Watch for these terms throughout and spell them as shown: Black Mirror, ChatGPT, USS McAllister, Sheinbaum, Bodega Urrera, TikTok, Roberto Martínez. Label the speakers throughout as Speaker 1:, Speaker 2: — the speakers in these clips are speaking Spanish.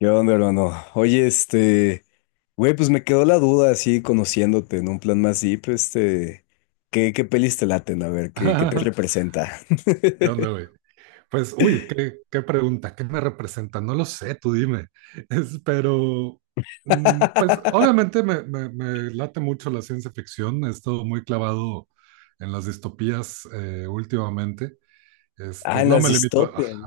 Speaker 1: ¿Qué onda, hermano? Oye, güey, pues me quedó la duda así conociéndote en un plan más deep. ¿Qué pelis te laten? A ver, ¿qué te representa?
Speaker 2: ¿Qué onda, güey? Pues, uy, qué pregunta, ¿qué me representa? No lo sé, tú dime. Pero, pues, obviamente me late mucho la ciencia ficción. He estado muy clavado en las distopías últimamente.
Speaker 1: Ah, en
Speaker 2: No
Speaker 1: las
Speaker 2: me limito a.
Speaker 1: distopias.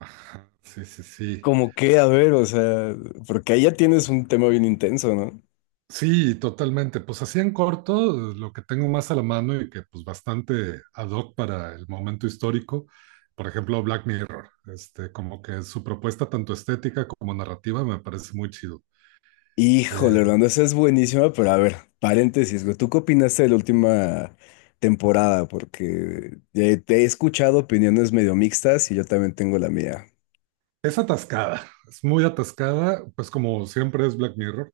Speaker 2: Sí, sí, sí.
Speaker 1: ¿Cómo qué? A ver, o sea, porque ahí ya tienes un tema bien intenso, ¿no?
Speaker 2: Sí, totalmente. Pues así en corto, lo que tengo más a la mano y que pues bastante ad hoc para el momento histórico, por ejemplo, Black Mirror. Como que su propuesta tanto estética como narrativa me parece muy chido.
Speaker 1: Híjole,
Speaker 2: Eh,
Speaker 1: Orlando, esa es buenísima, pero a ver, paréntesis, güey, ¿tú qué opinaste de la última temporada? Porque te he escuchado opiniones medio mixtas y yo también tengo la mía.
Speaker 2: es atascada, es muy atascada, pues como siempre es Black Mirror.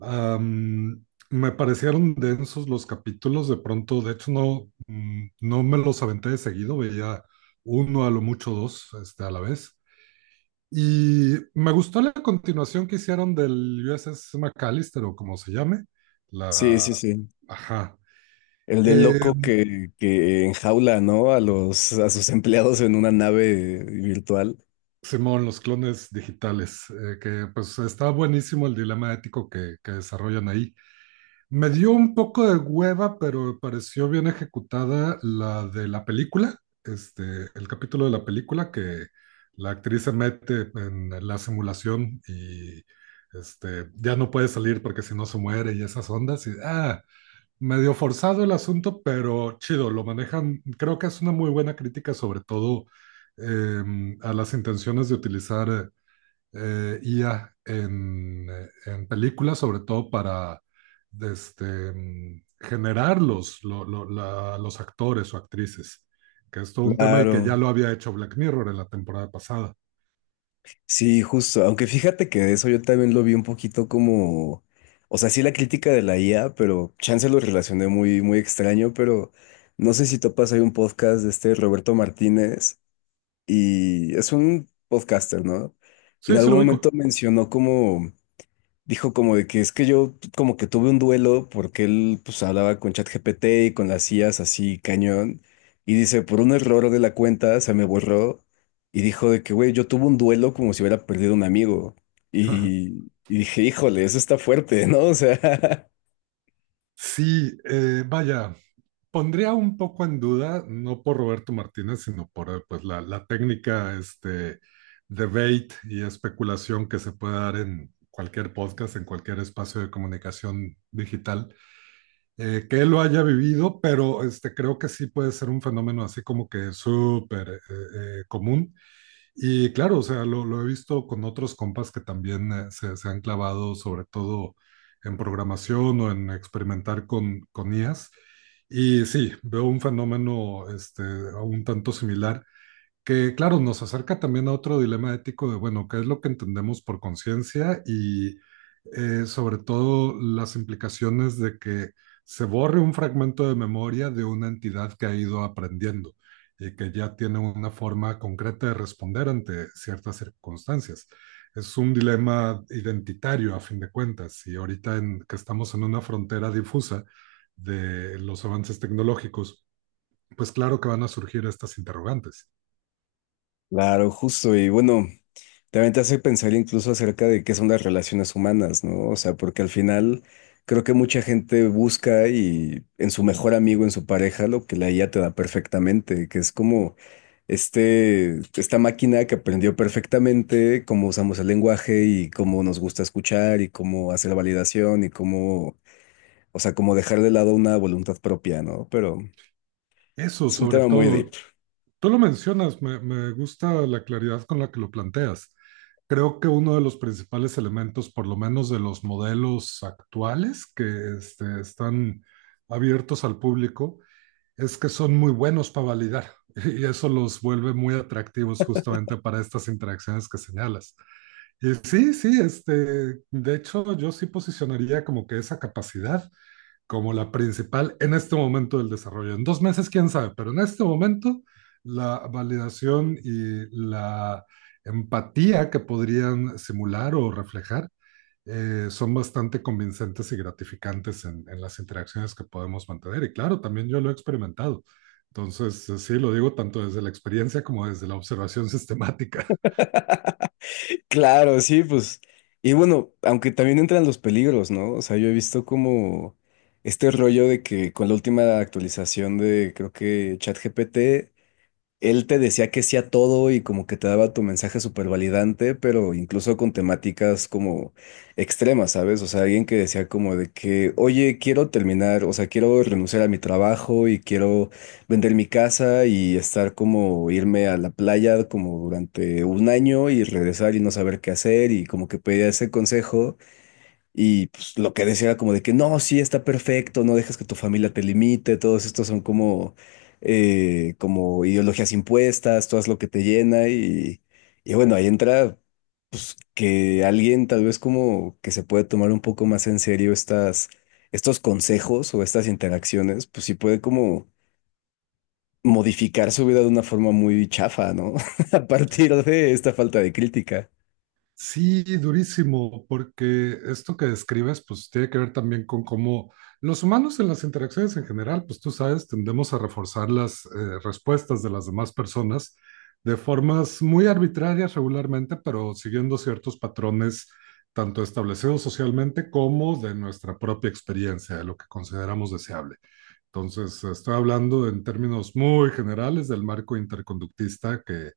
Speaker 2: Me parecieron densos los capítulos, de pronto. De hecho no, no me los aventé de seguido, veía uno, a lo mucho dos, a la vez. Y me gustó la continuación que hicieron del USS McAllister, o como se llame.
Speaker 1: Sí, sí,
Speaker 2: La.
Speaker 1: sí.
Speaker 2: Ajá.
Speaker 1: El del
Speaker 2: Eh,
Speaker 1: loco que enjaula, ¿no?, a los, a sus empleados en una nave virtual.
Speaker 2: Simón, los clones digitales, que pues está buenísimo el dilema ético que desarrollan ahí. Me dio un poco de hueva, pero me pareció bien ejecutada la de la película. este, el capítulo de la película que la actriz se mete en la simulación y ya no puede salir porque si no se muere y esas ondas. Y, medio forzado el asunto, pero chido, lo manejan. Creo que es una muy buena crítica, sobre todo a las intenciones de utilizar IA en películas, sobre todo para generar los, lo- la- los actores o actrices, que es todo un tema, y que ya
Speaker 1: Claro.
Speaker 2: lo había hecho Black Mirror en la temporada pasada.
Speaker 1: Sí, justo. Aunque fíjate que de eso yo también lo vi un poquito como, o sea, sí la crítica de la IA, pero chance lo relacioné muy, muy extraño, pero no sé si topas, hay un podcast de este Roberto Martínez y es un podcaster, ¿no? Y en
Speaker 2: Sí, se lo
Speaker 1: algún momento
Speaker 2: ubico.
Speaker 1: mencionó como, dijo como de que es que yo como que tuve un duelo porque él pues hablaba con ChatGPT y con las IAs así cañón, y dice por un error de la cuenta se me borró y dijo de que güey yo tuve un duelo como si hubiera perdido un amigo, y dije híjole eso está fuerte ¿no? O sea,
Speaker 2: Sí, vaya, pondría un poco en duda, no por Roberto Martínez, sino por pues, la técnica. Debate y especulación que se puede dar en cualquier podcast, en cualquier espacio de comunicación digital, que él lo haya vivido. Pero creo que sí puede ser un fenómeno así como que súper común. Y claro, o sea, lo he visto con otros compas que también se han clavado sobre todo en programación, o en experimentar con IAs. Y sí, veo un fenómeno, un tanto similar, que claro, nos acerca también a otro dilema ético de, bueno, ¿qué es lo que entendemos por conciencia? Y sobre todo las implicaciones de que se borre un fragmento de memoria de una entidad que ha ido aprendiendo y que ya tiene una forma concreta de responder ante ciertas circunstancias. Es un dilema identitario a fin de cuentas, y ahorita que estamos en una frontera difusa de los avances tecnológicos, pues claro que van a surgir estas interrogantes.
Speaker 1: claro, justo. Y bueno, también te hace pensar incluso acerca de qué son las relaciones humanas, ¿no? O sea, porque al final creo que mucha gente busca y en su mejor amigo, en su pareja, lo que la IA te da perfectamente, que es como esta máquina que aprendió perfectamente cómo usamos el lenguaje y cómo nos gusta escuchar y cómo hacer validación y cómo, o sea, como dejar de lado una voluntad propia, ¿no? Pero
Speaker 2: Eso,
Speaker 1: es un
Speaker 2: sobre
Speaker 1: tema muy deep.
Speaker 2: todo tú lo mencionas, me gusta la claridad con la que lo planteas. Creo que uno de los principales elementos, por lo menos de los modelos actuales que están abiertos al público, es que son muy buenos para validar, y eso los vuelve muy atractivos justamente para estas interacciones que señalas. Y sí, sí, de hecho yo sí posicionaría como que esa capacidad como la principal en este momento del desarrollo. En dos meses, quién sabe, pero en este momento la validación y la empatía que podrían simular o reflejar son bastante convincentes y gratificantes las interacciones que podemos mantener. Y claro, también yo lo he experimentado. Entonces, sí, lo digo tanto desde la experiencia como desde la observación sistemática.
Speaker 1: Claro, sí, pues. Y bueno, aunque también entran los peligros, ¿no? O sea, yo he visto como este rollo de que con la última actualización de, creo que ChatGPT, él te decía que sí a todo y como que te daba tu mensaje súper validante, pero incluso con temáticas como extremas, ¿sabes? O sea, alguien que decía como de que, oye, quiero terminar, o sea, quiero renunciar a mi trabajo y quiero vender mi casa y estar como irme a la playa como durante un año y regresar y no saber qué hacer y como que pedía ese consejo. Y pues lo que decía era como de que no, sí, está perfecto, no dejas que tu familia te limite, todos estos son como, como ideologías impuestas, tú haz lo que te llena, y bueno, ahí entra que alguien tal vez como que se puede tomar un poco más en serio estas, estos consejos o estas interacciones, pues sí puede como modificar su vida de una forma muy chafa, ¿no? A partir de esta falta de crítica.
Speaker 2: Sí, durísimo, porque esto que describes pues tiene que ver también con cómo los humanos, en las interacciones en general, pues tú sabes, tendemos a reforzar las respuestas de las demás personas de formas muy arbitrarias regularmente, pero siguiendo ciertos patrones, tanto establecidos socialmente como de nuestra propia experiencia, de lo que consideramos deseable. Entonces, estoy hablando en términos muy generales del marco interconductista que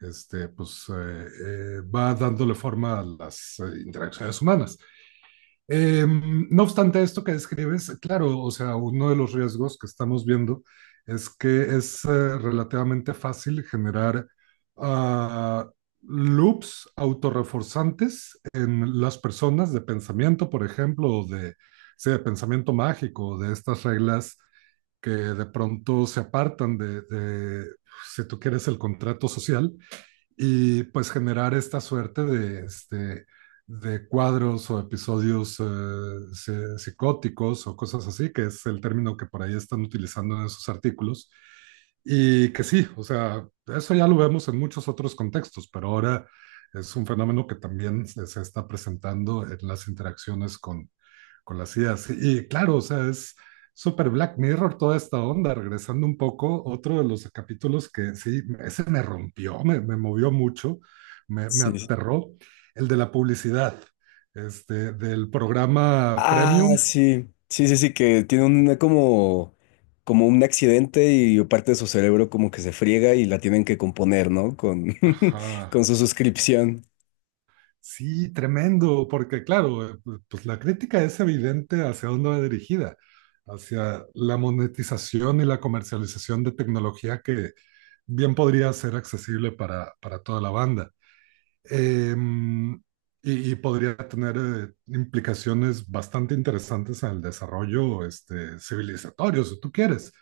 Speaker 2: pues, va dándole forma a las interacciones humanas. No obstante, esto que describes, claro, o sea, uno de los riesgos que estamos viendo es que es relativamente fácil generar uh, loops autorreforzantes en las personas, de pensamiento, por ejemplo, o de, sí, de pensamiento mágico, de estas reglas que de pronto se apartan si tú quieres, el contrato social, y pues generar esta suerte de cuadros o episodios psicóticos o cosas así, que es el término que por ahí están utilizando en sus artículos. Y que sí, o sea, eso ya lo vemos en muchos otros contextos, pero ahora es un fenómeno que también se está presentando en las interacciones con las ideas. Y, claro, o sea, es súper Black Mirror toda esta onda. Regresando un poco, otro de los capítulos que sí, ese me rompió, me movió mucho, me
Speaker 1: Sí.
Speaker 2: aterró, el de la publicidad, del programa
Speaker 1: Ah,
Speaker 2: Premium.
Speaker 1: sí, sí, sí, sí, que tiene una como, como un accidente y parte de su cerebro como que se friega y la tienen que componer, ¿no?, con,
Speaker 2: Ajá.
Speaker 1: con su suscripción.
Speaker 2: Sí, tremendo, porque claro, pues la crítica es evidente hacia dónde va dirigida, hacia la monetización y la comercialización de tecnología que bien podría ser accesible para toda la banda. Eh, y podría tener implicaciones bastante interesantes en el desarrollo, civilizatorio, si tú quieres.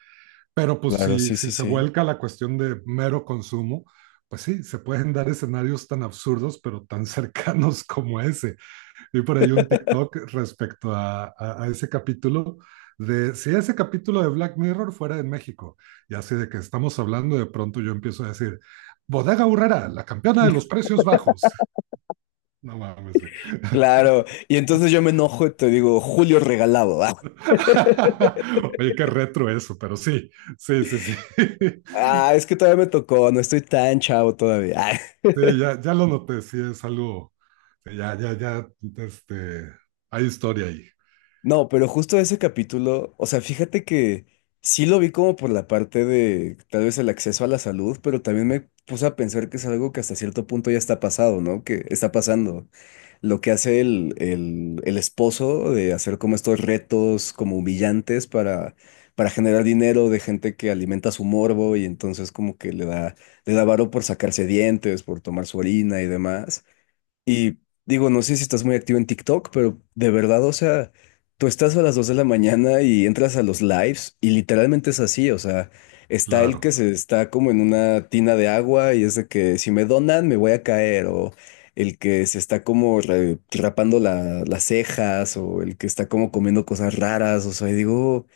Speaker 2: Pero pues
Speaker 1: Claro,
Speaker 2: si,
Speaker 1: sí, sí,
Speaker 2: si se
Speaker 1: sí.
Speaker 2: vuelca a la cuestión de mero consumo, pues sí, se pueden dar escenarios tan absurdos, pero tan cercanos como ese. Vi por ahí un TikTok respecto a ese capítulo, de si ese capítulo de Black Mirror fuera en México. Y así de que estamos hablando, de pronto yo empiezo a decir, Bodega Urrera, la campeona de los precios bajos. No mames, güey.
Speaker 1: Claro, y entonces yo me enojo y te digo, Julio regalado.
Speaker 2: Oye, qué retro eso, pero sí, sí, sí, sí.
Speaker 1: Ah, ah, es que todavía me tocó, no estoy tan chavo todavía.
Speaker 2: Sí, ya, ya lo noté, sí, es algo, sí, ya, ya, ya, este, hay historia ahí.
Speaker 1: No, pero justo ese capítulo, o sea, fíjate que sí lo vi como por la parte de tal vez el acceso a la salud, pero también me puse a pensar que es algo que hasta cierto punto ya está pasado, ¿no? Que está pasando. Lo que hace el esposo de hacer como estos retos como humillantes para generar dinero de gente que alimenta su morbo y entonces como que le da varo por sacarse dientes, por tomar su orina y demás. Y digo, no sé si estás muy activo en TikTok, pero de verdad, o sea, tú estás a las 2 de la mañana y entras a los lives y literalmente es así, o sea, está el que
Speaker 2: Claro.
Speaker 1: se está como en una tina de agua y es de que si me donan me voy a caer, o el que se está como re- rapando la- las cejas, o el que está como comiendo cosas raras, o sea, y digo...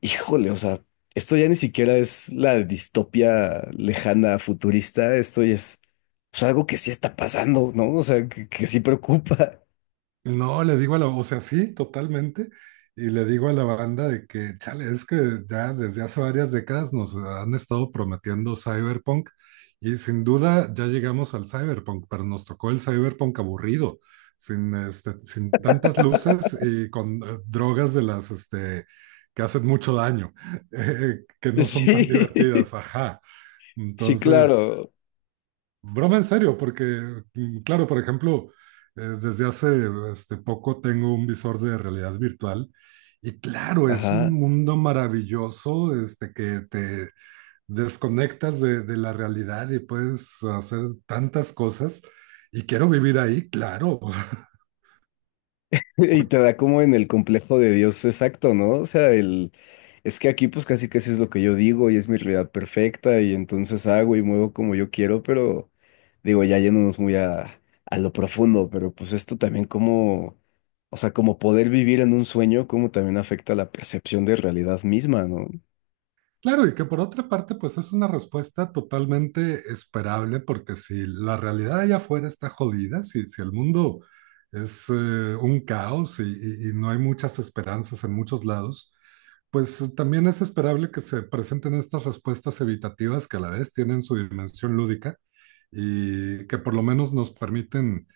Speaker 1: Híjole, o sea, esto ya ni siquiera es la distopia lejana futurista, esto ya es pues, algo que sí está pasando, ¿no? O sea, que sí preocupa.
Speaker 2: No, le digo a o sea, sí, totalmente. Y le digo a la banda de que, chale, es que ya desde hace varias décadas nos han estado prometiendo cyberpunk, y sin duda ya llegamos al cyberpunk, pero nos tocó el cyberpunk aburrido, sin tantas luces, y con drogas de las, que hacen mucho daño, que no son tan
Speaker 1: Sí,
Speaker 2: divertidas, ajá.
Speaker 1: sí,
Speaker 2: Entonces,
Speaker 1: claro.
Speaker 2: broma en serio, porque, claro, por ejemplo, desde hace poco tengo un visor de realidad virtual. Y claro, es un
Speaker 1: Ajá.
Speaker 2: mundo maravilloso, que te desconectas de la realidad y puedes hacer tantas cosas, y quiero vivir ahí, claro.
Speaker 1: Y te da como en el complejo de Dios exacto, ¿no? O sea, el es que aquí pues casi casi es lo que yo digo y es mi realidad perfecta y entonces hago y muevo como yo quiero, pero digo, ya yéndonos muy a lo profundo, pero pues esto también como, o sea, como poder vivir en un sueño, como también afecta la percepción de realidad misma, ¿no?
Speaker 2: Claro, y que por otra parte, pues es una respuesta totalmente esperable, porque si la realidad allá afuera está jodida, si el mundo es un caos, y no hay muchas esperanzas en muchos lados, pues también es esperable que se presenten estas respuestas evitativas, que a la vez tienen su dimensión lúdica y que por lo menos nos permiten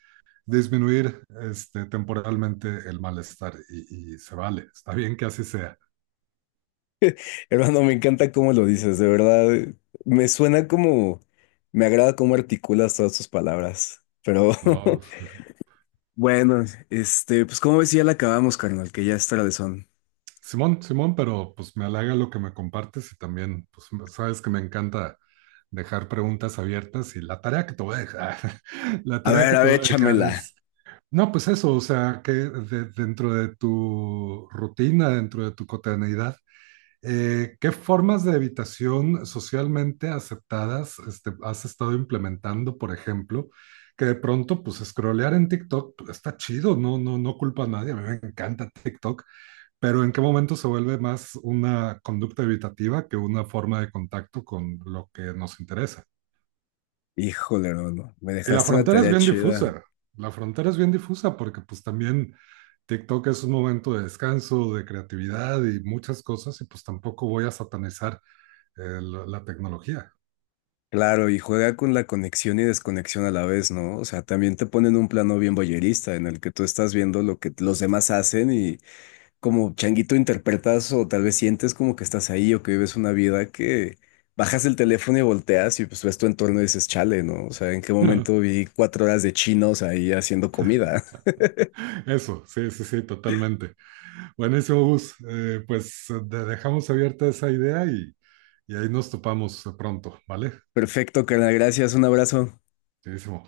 Speaker 2: disminuir, temporalmente, el malestar, y se vale, está bien que así sea,
Speaker 1: Hermano, me encanta cómo lo dices, de verdad, me suena como, me agrada cómo articulas todas tus palabras, pero...
Speaker 2: ¿no?
Speaker 1: Bueno, pues como ves, si ya la acabamos, carnal, que ya es son.
Speaker 2: Simón, Simón, pero pues me halaga lo que me compartes, y también pues sabes que me encanta dejar preguntas abiertas, y la tarea que te voy a dejar, la tarea que
Speaker 1: A
Speaker 2: te
Speaker 1: ver,
Speaker 2: voy a dejar
Speaker 1: échamela.
Speaker 2: es, no, pues eso, o sea, que dentro de tu rutina, dentro de tu cotidianidad, ¿qué formas de evitación socialmente aceptadas has estado implementando, por ejemplo? Que de pronto, pues, scrollear en TikTok, pues, está chido, no, no, no culpa a nadie, a mí me encanta TikTok, pero ¿en qué momento se vuelve más una conducta evitativa que una forma de contacto con lo que nos interesa?
Speaker 1: Híjole, no, no, me
Speaker 2: Y la
Speaker 1: dejaste una
Speaker 2: frontera es
Speaker 1: tarea
Speaker 2: bien
Speaker 1: chida.
Speaker 2: difusa. La frontera es bien difusa, porque pues también TikTok es un momento de descanso, de creatividad y muchas cosas, y pues tampoco voy a satanizar la tecnología.
Speaker 1: Claro, y juega con la conexión y desconexión a la vez, ¿no? O sea, también te ponen un plano bien voyerista en el que tú estás viendo lo que los demás hacen y como changuito interpretas o tal vez sientes como que estás ahí o que vives una vida que bajas el teléfono y volteas y pues ves tu entorno y dices, chale, ¿no? O sea, ¿en qué momento vi 4 horas de chinos ahí haciendo comida?
Speaker 2: Eso, sí, sí, sí, totalmente. Buenísimo, Gus. Pues dejamos abierta esa idea, y ahí nos topamos pronto, ¿vale?
Speaker 1: Perfecto, carnal, gracias, un abrazo.
Speaker 2: Buenísimo.